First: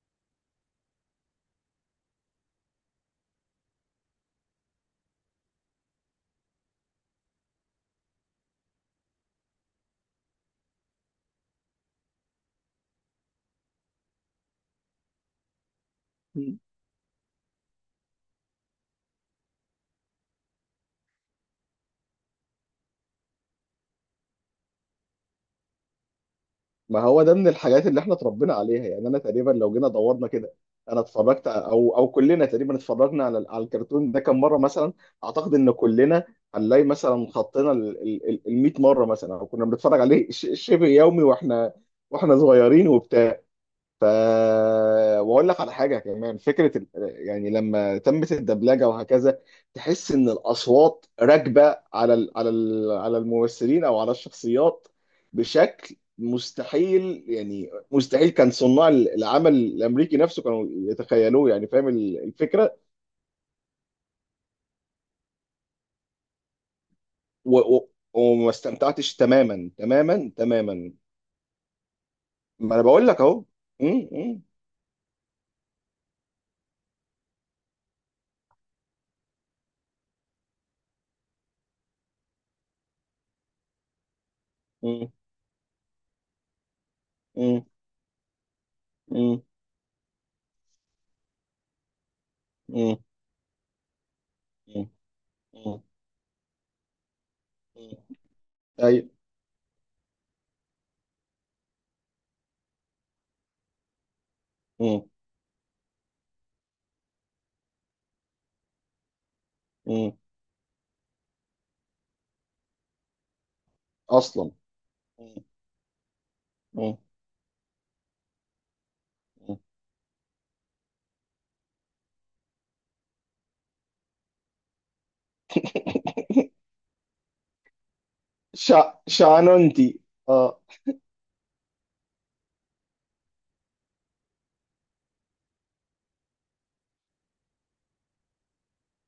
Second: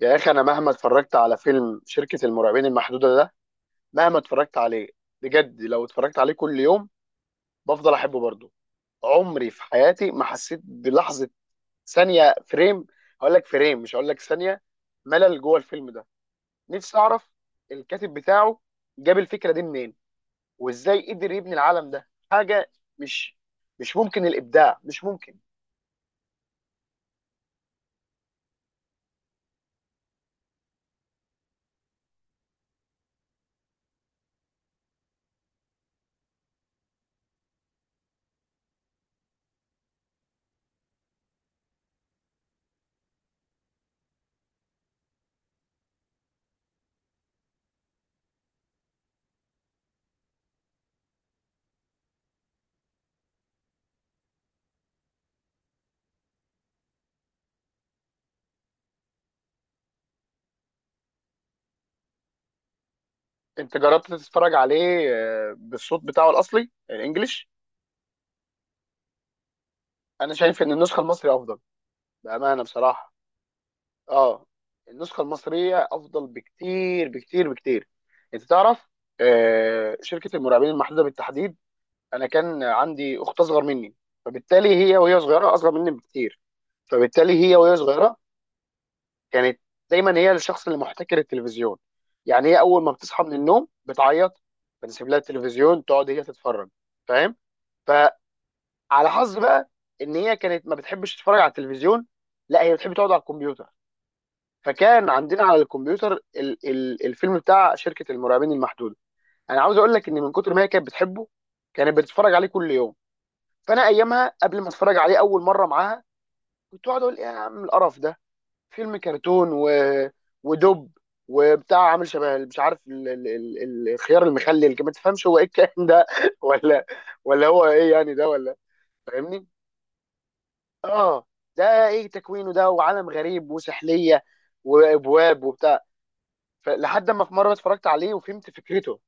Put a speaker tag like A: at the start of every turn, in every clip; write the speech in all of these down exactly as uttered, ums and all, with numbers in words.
A: يا اخي انا مهما اتفرجت على فيلم شركة المرعبين المحدودة ده، مهما اتفرجت عليه، بجد لو اتفرجت عليه كل يوم بفضل احبه برضه. عمري في حياتي ما حسيت بلحظة ثانية فريم، هقول لك فريم مش هقول لك ثانية ملل جوه الفيلم ده.
B: مم.
A: نفسي اعرف الكاتب بتاعه جاب الفكرة دي منين، وازاي قدر يبني العالم ده. حاجة مش مش ممكن، الابداع مش ممكن.
B: ما هو ده من الحاجات اللي احنا اتربينا عليها، يعني انا تقريبا لو جينا دورنا كده، انا اتفرجت او او كلنا تقريبا اتفرجنا على على الكرتون ده كم مره. مثلا اعتقد ان كلنا هنلاقي مثلا خطينا ال مية مره مثلا، او كنا بنتفرج عليه ش- شبه يومي واحنا واحنا صغيرين وبتاع. ف واقول لك على حاجه كمان، فكره ال... يعني لما تمت الدبلجه وهكذا، تحس ان الاصوات راكبه على ال... على ال... على الممثلين او على الشخصيات بشكل مستحيل، يعني مستحيل كان صناع العمل الامريكي نفسه كانوا يتخيلوه. يعني فاهم ال- الفكره.
A: انت جربت تتفرج عليه آه، بالصوت بتاعه الاصلي الانجليش؟
B: و... و... وما استمتعتش تماما تماما
A: انا شايف ان
B: تماما.
A: النسخة المصري افضل، بأمانة
B: ما انا بقول
A: بصراحة.
B: لك اهو. م- م-
A: اه، النسخة المصرية أفضل بكتير بكتير بكتير. أنت تعرف، آه، شركة المراقبين المحدودة بالتحديد، أنا كان عندي أخت أصغر مني، فبالتالي هي
B: م-
A: وهي صغيرة أصغر مني بكتير، فبالتالي هي
B: م-
A: وهي صغيرة
B: م-
A: كانت دايما هي الشخص اللي محتكر التلفزيون. يعني هي أول ما
B: م-
A: بتصحى من النوم بتعيط،
B: م-
A: بنسيب لها
B: م-
A: التلفزيون تقعد هي تتفرج، فاهم؟
B: م-
A: فعلى
B: ايوه.
A: حظ بقى إن هي كانت ما بتحبش تتفرج على التلفزيون، لا هي بتحب تقعد على الكمبيوتر.
B: م-
A: فكان عندنا على الكمبيوتر ال ال الفيلم بتاع شركه المرعبين المحدوده. انا عاوز اقول لك
B: م-
A: ان من كتر ما هي كانت بتحبه كانت بتتفرج عليه كل يوم. فانا ايامها
B: اصلا.
A: قبل ما اتفرج عليه
B: مم.
A: اول مره معاها كنت
B: مم.
A: اقعد اقول ايه يا عم القرف ده. فيلم كرتون
B: مم.
A: و... ودب وبتاع عامل شبه، مش عارف ال... ال... ال... الخيار المخلل، ما تفهمش هو ايه الكلام ده ولا ولا هو ايه يعني ده، ولا
B: شع...
A: فاهمني؟
B: شعنونتي اه.
A: اه، ده ايه تكوينه ده؟ وعالم غريب وسحليه وابواب وبتاع. فلحد ما في مره اتفرجت عليه وفهمت فكرته،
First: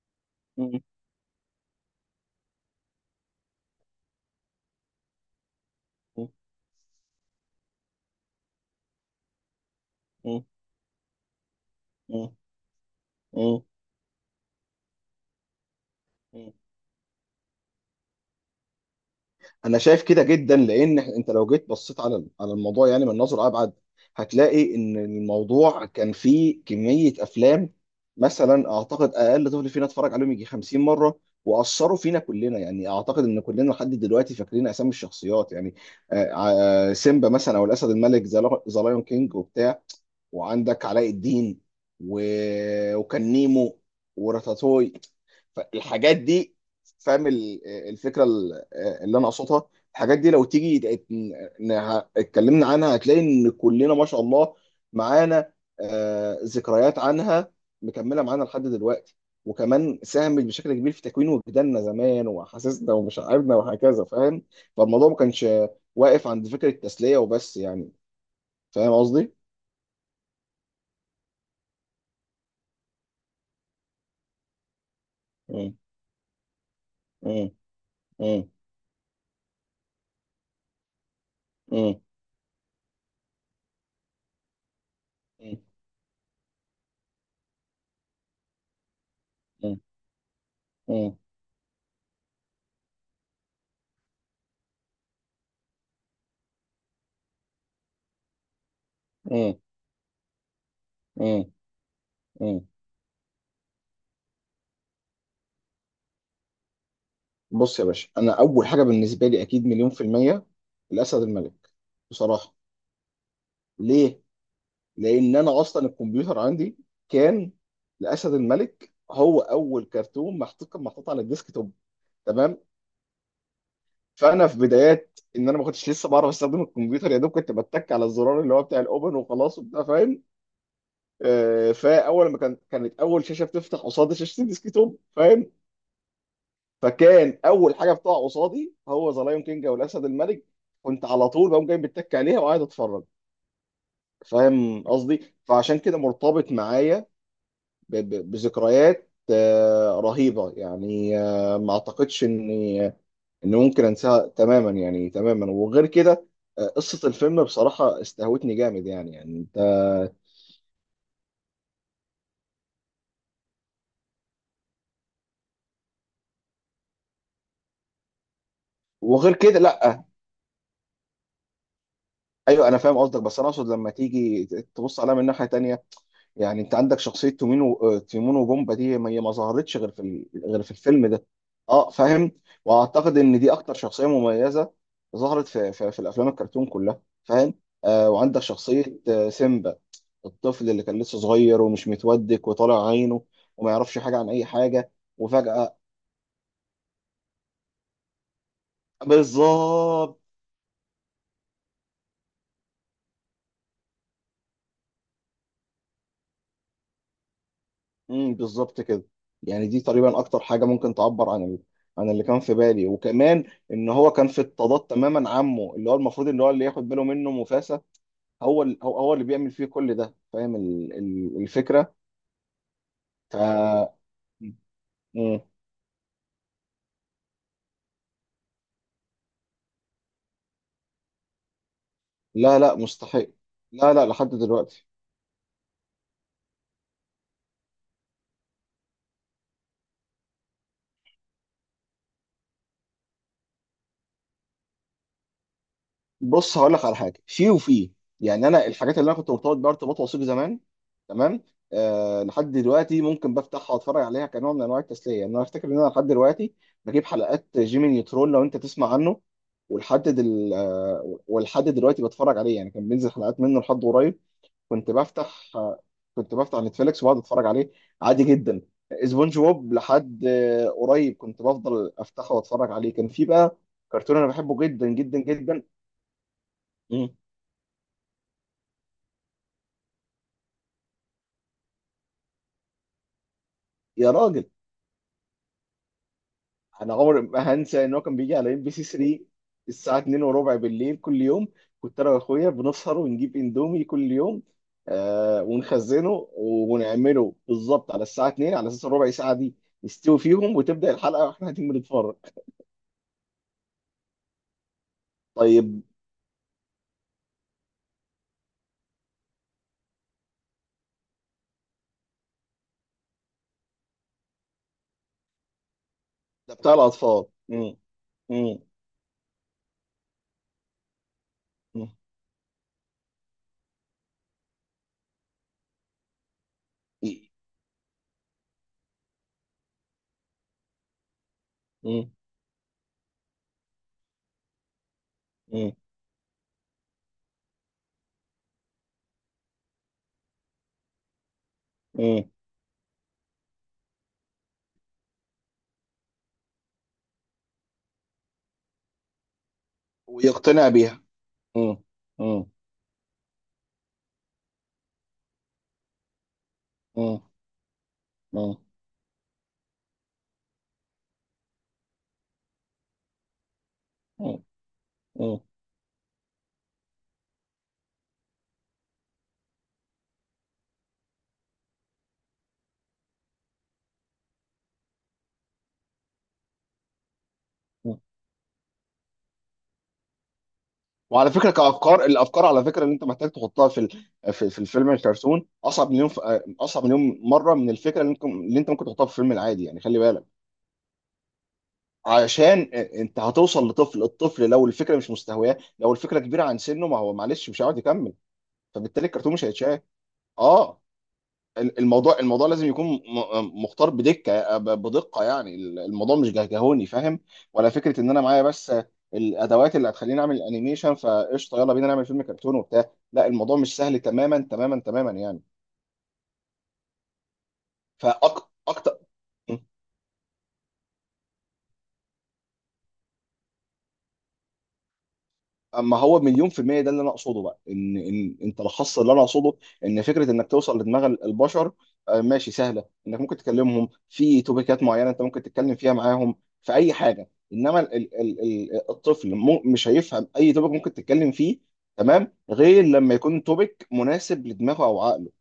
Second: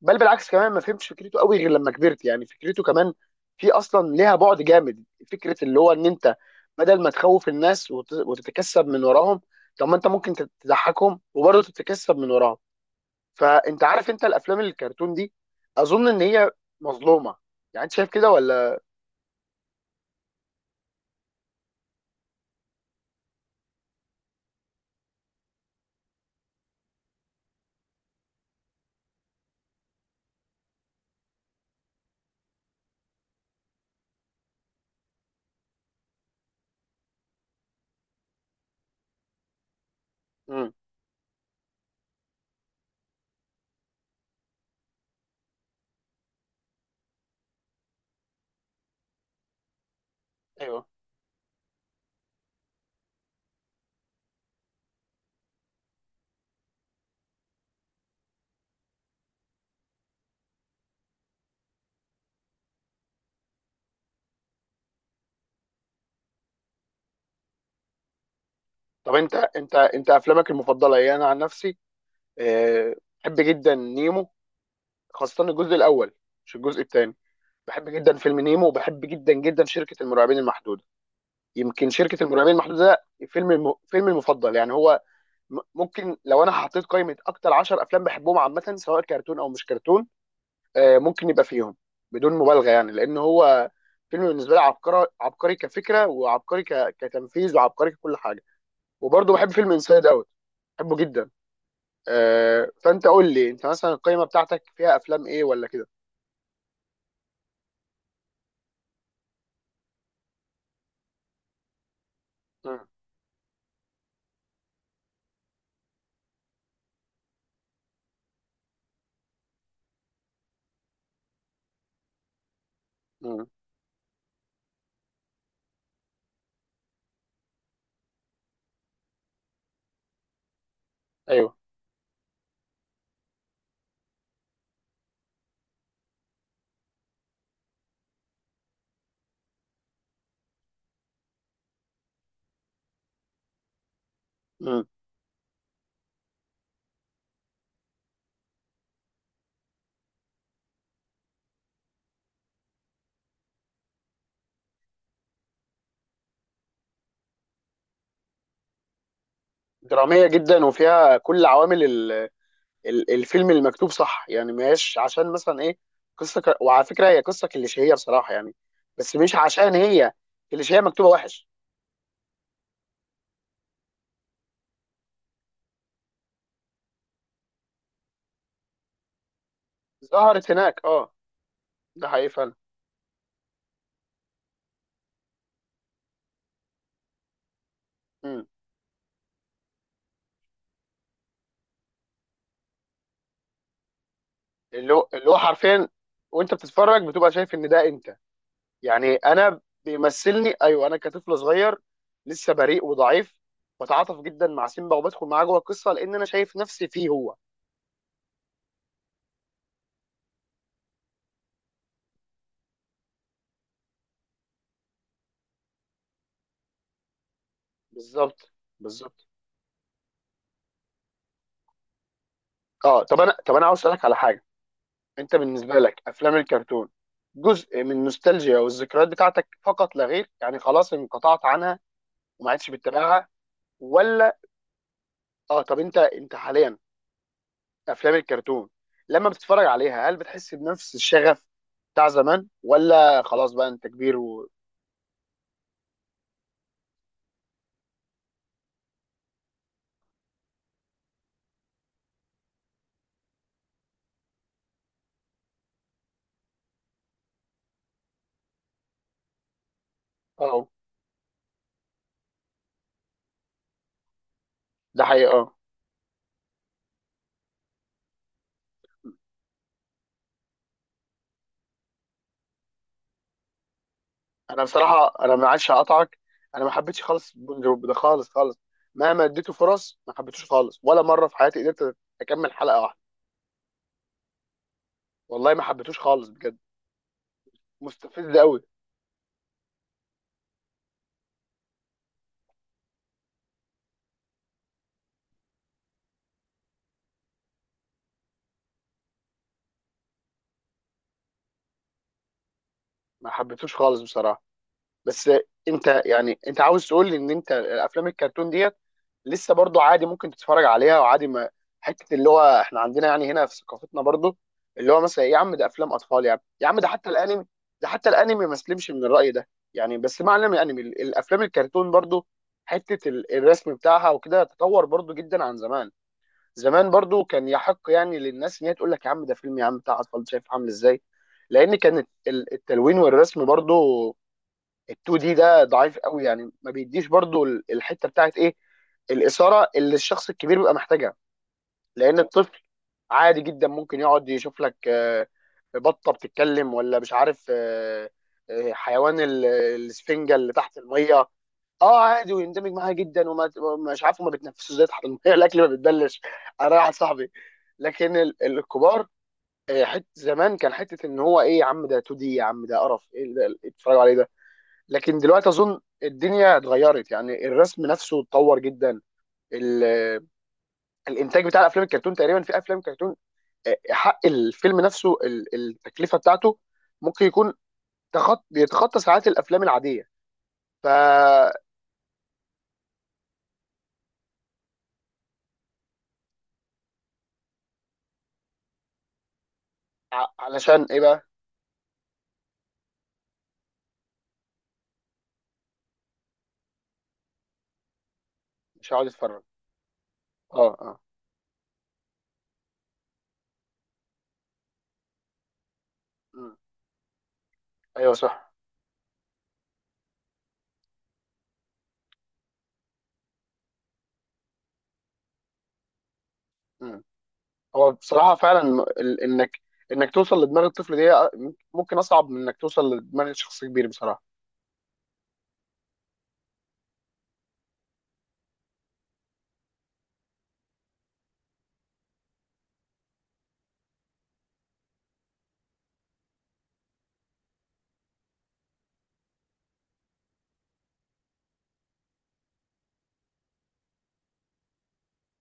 A: بل بالعكس كمان ما
B: مم.
A: فهمتش فكرته قوي غير لما كبرت. يعني فكرته كمان في اصلا ليها بعد جامد، فكره اللي هو ان
B: مم.
A: انت بدل ما تخوف الناس وت- وتتكسب من وراهم، طب ما انت ممكن
B: مم.
A: تت- تضحكهم وبرضه تتكسب من
B: مم.
A: وراهم.
B: مم.
A: فانت عارف انت الافلام الكرتون دي اظن ان هي
B: مم.
A: مظلومه، يعني انت شايف كده ولا؟
B: انا شايف كده جدا، لان انت لو جيت بصيت على على الموضوع يعني من نظر ابعد، هتلاقي ان الموضوع كان فيه كميه افلام. مثلا اعتقد اقل طفل فينا اتفرج عليهم يجي خمسين مره، واثروا فينا كلنا. يعني اعتقد ان كلنا لحد دلوقتي فاكرين اسامي الشخصيات. يعني آه، آه، سيمبا مثلا، او الاسد الملك، ذا لايون كينج وبتاع،
A: امم،
B: وعندك علاء الدين و... وكان نيمو وراتاتوي. فالحاجات دي، فاهم ال- الفكره ال- اللي انا اقصدها. الحاجات دي لو تيجي
A: ايوه.
B: ت- ن- ه- اتكلمنا عنها، هتلاقي ان كلنا ما شاء الله معانا آه، ذكريات عنها مكمله معانا لحد دلوقتي، وكمان ساهمت بشكل كبير في تكوين وجداننا زمان واحاسيسنا ومشاعرنا وهكذا، فاهم؟ فالموضوع ما كانش واقف عند فكره التسليه وبس يعني. فاهم
A: طب
B: قصدي؟
A: انت انت انت افلامك المفضله ايه؟ انا عن نفسي، آه، بحب جدا نيمو، خاصه
B: مم.
A: الجزء الاول مش الجزء الثاني.
B: مم.
A: بحب جدا فيلم
B: مم.
A: نيمو وبحب جدا جدا شركة المرعبين المحدودة. يمكن
B: مم.
A: شركة المرعبين المحدودة ده فيلم الم... فيلمي المفضل يعني هو.
B: مم.
A: م- ممكن لو انا حطيت قائمة اكتر عشرة افلام بحبهم عامة سواء كرتون او مش
B: مم.
A: كرتون، آه، ممكن يبقى فيهم، بدون مبالغة، يعني لان هو فيلم بالنسبة لي عبقري، عبقري كفكرة وعبقري ك... كتنفيذ وعبقري ككل حاجة. وبرضه بحب
B: مم.
A: فيلم انسايد اوت، بحبه جدا.
B: مم. مم.
A: آه، فانت قول لي انت مثلا القائمة بتاعتك فيها افلام ايه ولا كده؟
B: بص يا باشا، انا اول حاجه بالنسبه لي اكيد مليون في الميه الاسد الملك، بصراحه.
A: مم.
B: ليه؟ لان انا اصلا الكمبيوتر عندي كان، الاسد الملك هو اول كرتون محطوط، كان محطوط على الديسك توب، تمام.
A: مم.
B: فانا في بدايات ان انا ما كنتش لسه بعرف استخدم الكمبيوتر، يا دوب كنت بتك على الزرار اللي هو بتاع الاوبن وخلاص وبتاع، فاهم.
A: ايوه.
B: آه، فاول ما كان كانت اول شاشه بتفتح قصاد شاشه الديسكتوب، فاهم. فكان اول حاجه بتقع قصادي هو ذا لايون كينج او الاسد الملك، كنت على طول بقوم جاي بتك عليها وقاعد اتفرج، فاهم
A: مم.
B: قصدي. فعشان كده مرتبط معايا ب- ب- بذكريات آه، رهيبه يعني، آه، ما اعتقدش اني ان ممكن انساها تماما يعني تماما. وغير كده آه، قصه الفيلم بصراحه استهوتني جامد، يعني يعني انت.
A: درامية جدا وفيها كل عوامل ال- ال- الفيلم المكتوب صح، يعني مش عشان مثلا ايه، قصة ك... وعلى فكرة هي قصة كليشيهية بصراحة يعني، بس مش
B: وغير كده
A: عشان
B: لا.
A: هي كليشيهية مكتوبة وحش.
B: ايوه انا فاهم قصدك، بس انا اقصد لما تيجي تبص عليها من ناحيه تانية. يعني انت عندك شخصيه تيمون و... تيمون وبومبا دي، ما هي ما ظهرتش غير في ال...
A: ظهرت
B: غير في
A: هناك
B: الفيلم
A: اه،
B: ده. اه
A: ده حقيقي
B: فاهم.
A: فعلا.
B: واعتقد ان دي اكتر شخصيه مميزه ظهرت في في, في الافلام الكرتون كلها، فاهم. آه وعندك
A: مم.
B: شخصيه آه، سيمبا، الطفل اللي كان لسه صغير ومش متودك وطالع عينه وما يعرفش حاجه عن اي حاجه
A: اللي هو اللي هو
B: وفجاه.
A: حرفيا، وانت بتتفرج بتبقى شايف ان ده انت، يعني انا
B: بالظبط.
A: بيمثلني، ايوه انا كطفل صغير لسه بريء وضعيف، بتعاطف جدا مع سيمبا وبدخل معاه جوه القصة لان انا شايف نفسي فيه هو.
B: امم بالظبط كده. يعني دي تقريبا اكتر حاجه ممكن تعبر عن ال... عن اللي كان في بالي، وكمان ان هو كان في اضطهاد تماما، عمه اللي هو المفروض ان هو اللي ياخد باله منه مفاسة،
A: بالظبط.
B: هو ال... هو هو اللي
A: بالظبط.
B: بيعمل فيه كل ده، فاهم ال... ال... الفكره.
A: اه، طب انا،
B: ف
A: طب انا عاوز اسالك على حاجة. انت
B: مم.
A: بالنسبه لك افلام الكرتون جزء من النوستالجيا والذكريات بتاعتك فقط لا غير، يعني خلاص انقطعت عنها وما
B: لا
A: عادش
B: لا
A: بتتابعها؟
B: مستحيل. لا لا لحد
A: ولا؟
B: دلوقتي.
A: اه، طب انت انت حاليا، افلام الكرتون لما بتتفرج عليها هل بتحس بنفس الشغف بتاع زمان، ولا خلاص بقى انت كبير و...
B: بص هقول لك على حاجه في وفي، يعني انا الحاجات اللي انا كنت مرتبط بيها ارتباط وثيق زمان، تمام. آه لحد دلوقتي ممكن بفتحها واتفرج عليها كنوع من انواع التسليه. يعني انا افتكر ان انا لحد دلوقتي بجيب حلقات جيمي نيوترون، لو انت تسمع عنه. ولحد دل...
A: اه،
B: آه ولحد دلوقتي بتفرج عليه، يعني كان بينزل حلقات منه لحد قريب. كنت
A: ده حقيقة،
B: بفتح
A: اه.
B: آه كنت بفتح نتفليكس وبقعد اتفرج عليه عادي جدا. سبونج بوب لحد آه قريب كنت بفضل افتحه واتفرج عليه، كان في بقى كرتون انا بحبه
A: انا
B: جدا
A: بصراحة
B: جدا
A: انا ما
B: جدا.
A: عادش، هقطعك، انا ما حبيتش
B: مم.
A: خالص بونجا ده، خالص خالص. مهما اديته فرص ما حبيتوش خالص، ولا مرة في حياتي قدرت اكمل حلقة واحدة،
B: يا راجل،
A: والله ما حبيتوش خالص بجد،
B: انا عمري ما هنسى ان هو كان
A: مستفز
B: بيجي على
A: قوي.
B: ام بي سي ثري الساعه اتنين وربع بالليل كل يوم. كنت انا واخويا بنسهر ونجيب اندومي كل يوم، آه ونخزنه ونعمله بالظبط على الساعه اثنين على اساس الربع ساعه دي نستوي فيهم، وتبدا الحلقه واحنا قاعدين بنتفرج.
A: ما حبيتوش خالص بصراحه، بس،
B: طيب.
A: انت يعني انت عاوز تقول لي ان انت الافلام الكرتون ديت لسه برضو عادي ممكن تتفرج عليها وعادي، ما حته اللي هو احنا عندنا يعني هنا في ثقافتنا برضو اللي هو مثلا يا عم ده افلام اطفال، يعني
B: ده
A: يا
B: بتاع
A: عم ده حتى
B: الاطفال.
A: الانمي،
B: مم.
A: ده حتى الانمي ما
B: مم.
A: سلمش من الراي ده يعني، بس معنى من الانمي يعني ال- الافلام
B: مم.
A: الكرتون برضو، حته ال- الرسم بتاعها وكده تطور برضو جدا عن زمان. زمان برضو كان يحق يعني للناس ان هي تقول لك يا عم ده فيلم يا عم بتاع اطفال شايف عامل ازاي، لان كانت
B: مم.
A: ال- التلوين والرسم برضو ال2 دي ده
B: مم.
A: ضعيف قوي، يعني ما بيديش برضو ال- الحته بتاعت ايه، الاثاره اللي الشخص الكبير بيبقى محتاجها. لان
B: مم.
A: الطفل عادي جدا ممكن يقعد يشوف لك، آه، بطه بتتكلم ولا مش عارف، آه، آه، حيوان ال- الاسفنجه اللي
B: ويقتنع
A: تحت
B: بيها.
A: الميه،
B: مم.
A: اه، عادي
B: مم.
A: ويندمج معاها جدا وما مش عارف هما بيتنفسوا ازاي تحت الميه الاكل ما بيتبلش، انا واحد
B: مم.
A: صاحبي. لكن ال-
B: مم.
A: الكبار، آه، حت زمان كان حته ان هو ايه يا عم ده 2 دي، يا عم ده قرف ايه اللي اتفرجوا عليه ده. لكن
B: مم.
A: دلوقتي اظن الدنيا اتغيرت، يعني الرسم نفسه اتطور جدا، ال- الانتاج بتاع الافلام الكرتون تقريبا، في افلام كرتون، آه، حق الفيلم نفسه ال- التكلفه بتاعته ممكن يكون
B: مم.
A: تخط بيتخطى ساعات الافلام العاديه. ف
B: وعلى فكره
A: ع-
B: كافكار الافكار، على فكره اللي انت محتاج تحطها في ال- في, في الفيلم الكرتون اصعب مليون ف- اصعب مليون مره من الفكره اللي انت اللي انت ممكن تحطها في الفيلم العادي، يعني خلي بالك.
A: علشان ايه بقى؟
B: عشان انت هتوصل لطفل، الطفل لو الفكره مش مستهواه، لو الفكره كبيره عن سنه، ما هو معلش مش هيقعد يكمل،
A: مش
B: فبالتالي
A: هقعد
B: الكرتون
A: اتفرج،
B: مش هيتشاف.
A: اه
B: اه.
A: اه.
B: الموضوع الموضوع لازم يكون م- مختار بدكه ب- بدقه. يعني الموضوع مش
A: مم.
B: جهجهوني، فاهم. ولا فكره ان
A: ايوه
B: انا معايا
A: صح.
B: بس الادوات اللي هتخليني اعمل انيميشن، فقشطه يلا بينا نعمل فيلم كرتون وبتاع. لا، الموضوع مش سهل تماما تماما تماما يعني.
A: مم. هو بصراحه فعلا، م-
B: فاكتر.
A: ال- انك انك توصل لدماغ الطفل دي، آه، ممكن اصعب من انك توصل لدماغ شخص كبير بصراحه.
B: اما هو مليون في المية، ده اللي انا اقصده بقى، ان ان انت لخصت اللي انا اقصده. ان فكرة انك توصل لدماغ البشر آه، ماشي سهلة، انك ممكن تكلمهم في توبيكات معينة انت ممكن تتكلم فيها معاهم في اي حاجة. انما ال ال ال الطفل مو- مش هيفهم اي توبيك ممكن تتكلم فيه، تمام، غير لما يكون توبيك مناسب لدماغه او عقله.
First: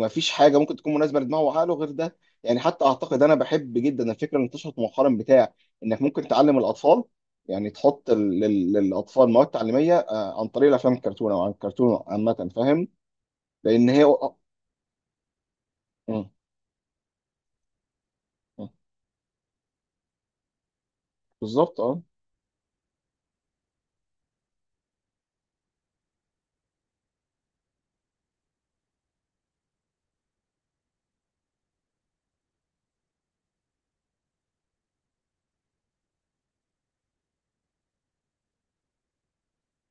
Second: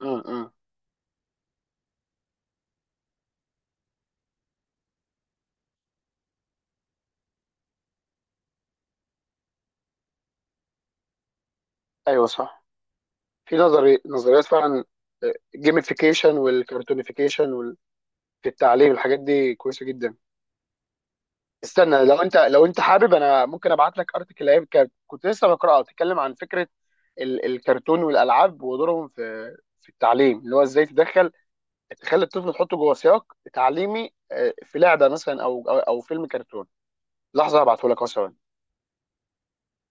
A: مم. مم.
B: حاجه ممكن تكون مناسبه لدماغه وعقله غير ده. يعني حتى اعتقد انا بحب جدا الفكره اللي انتشرت مؤخرا بتاع انك ممكن تعلم الاطفال، يعني تحط ال- لل- للاطفال مواد تعليميه آه، عن طريق الافلام الكرتون او عن الكرتون
A: ايوه
B: عامه،
A: صح،
B: فاهم.
A: في
B: لان
A: نظري
B: هي
A: نظريات فعلا،
B: م-
A: جيميفيكيشن والكرتونيفيكيشن وال... في
B: م-
A: التعليم، الحاجات دي كويسه جدا.
B: بالظبط اه.
A: استنى، لو انت لو انت حابب انا ممكن ابعت لك ارتكل ايام كانت- كنت لسه بقراها، بتتكلم عن فكره ال... الكرتون والالعاب ودورهم في في التعليم، اللي هو ازاي تدخل تخلي الطفل، تحطه جوه سياق تعليمي، آه، في لعبه مثلا او او, أو فيلم كرتون. لحظه هبعته لك اهو، ثواني.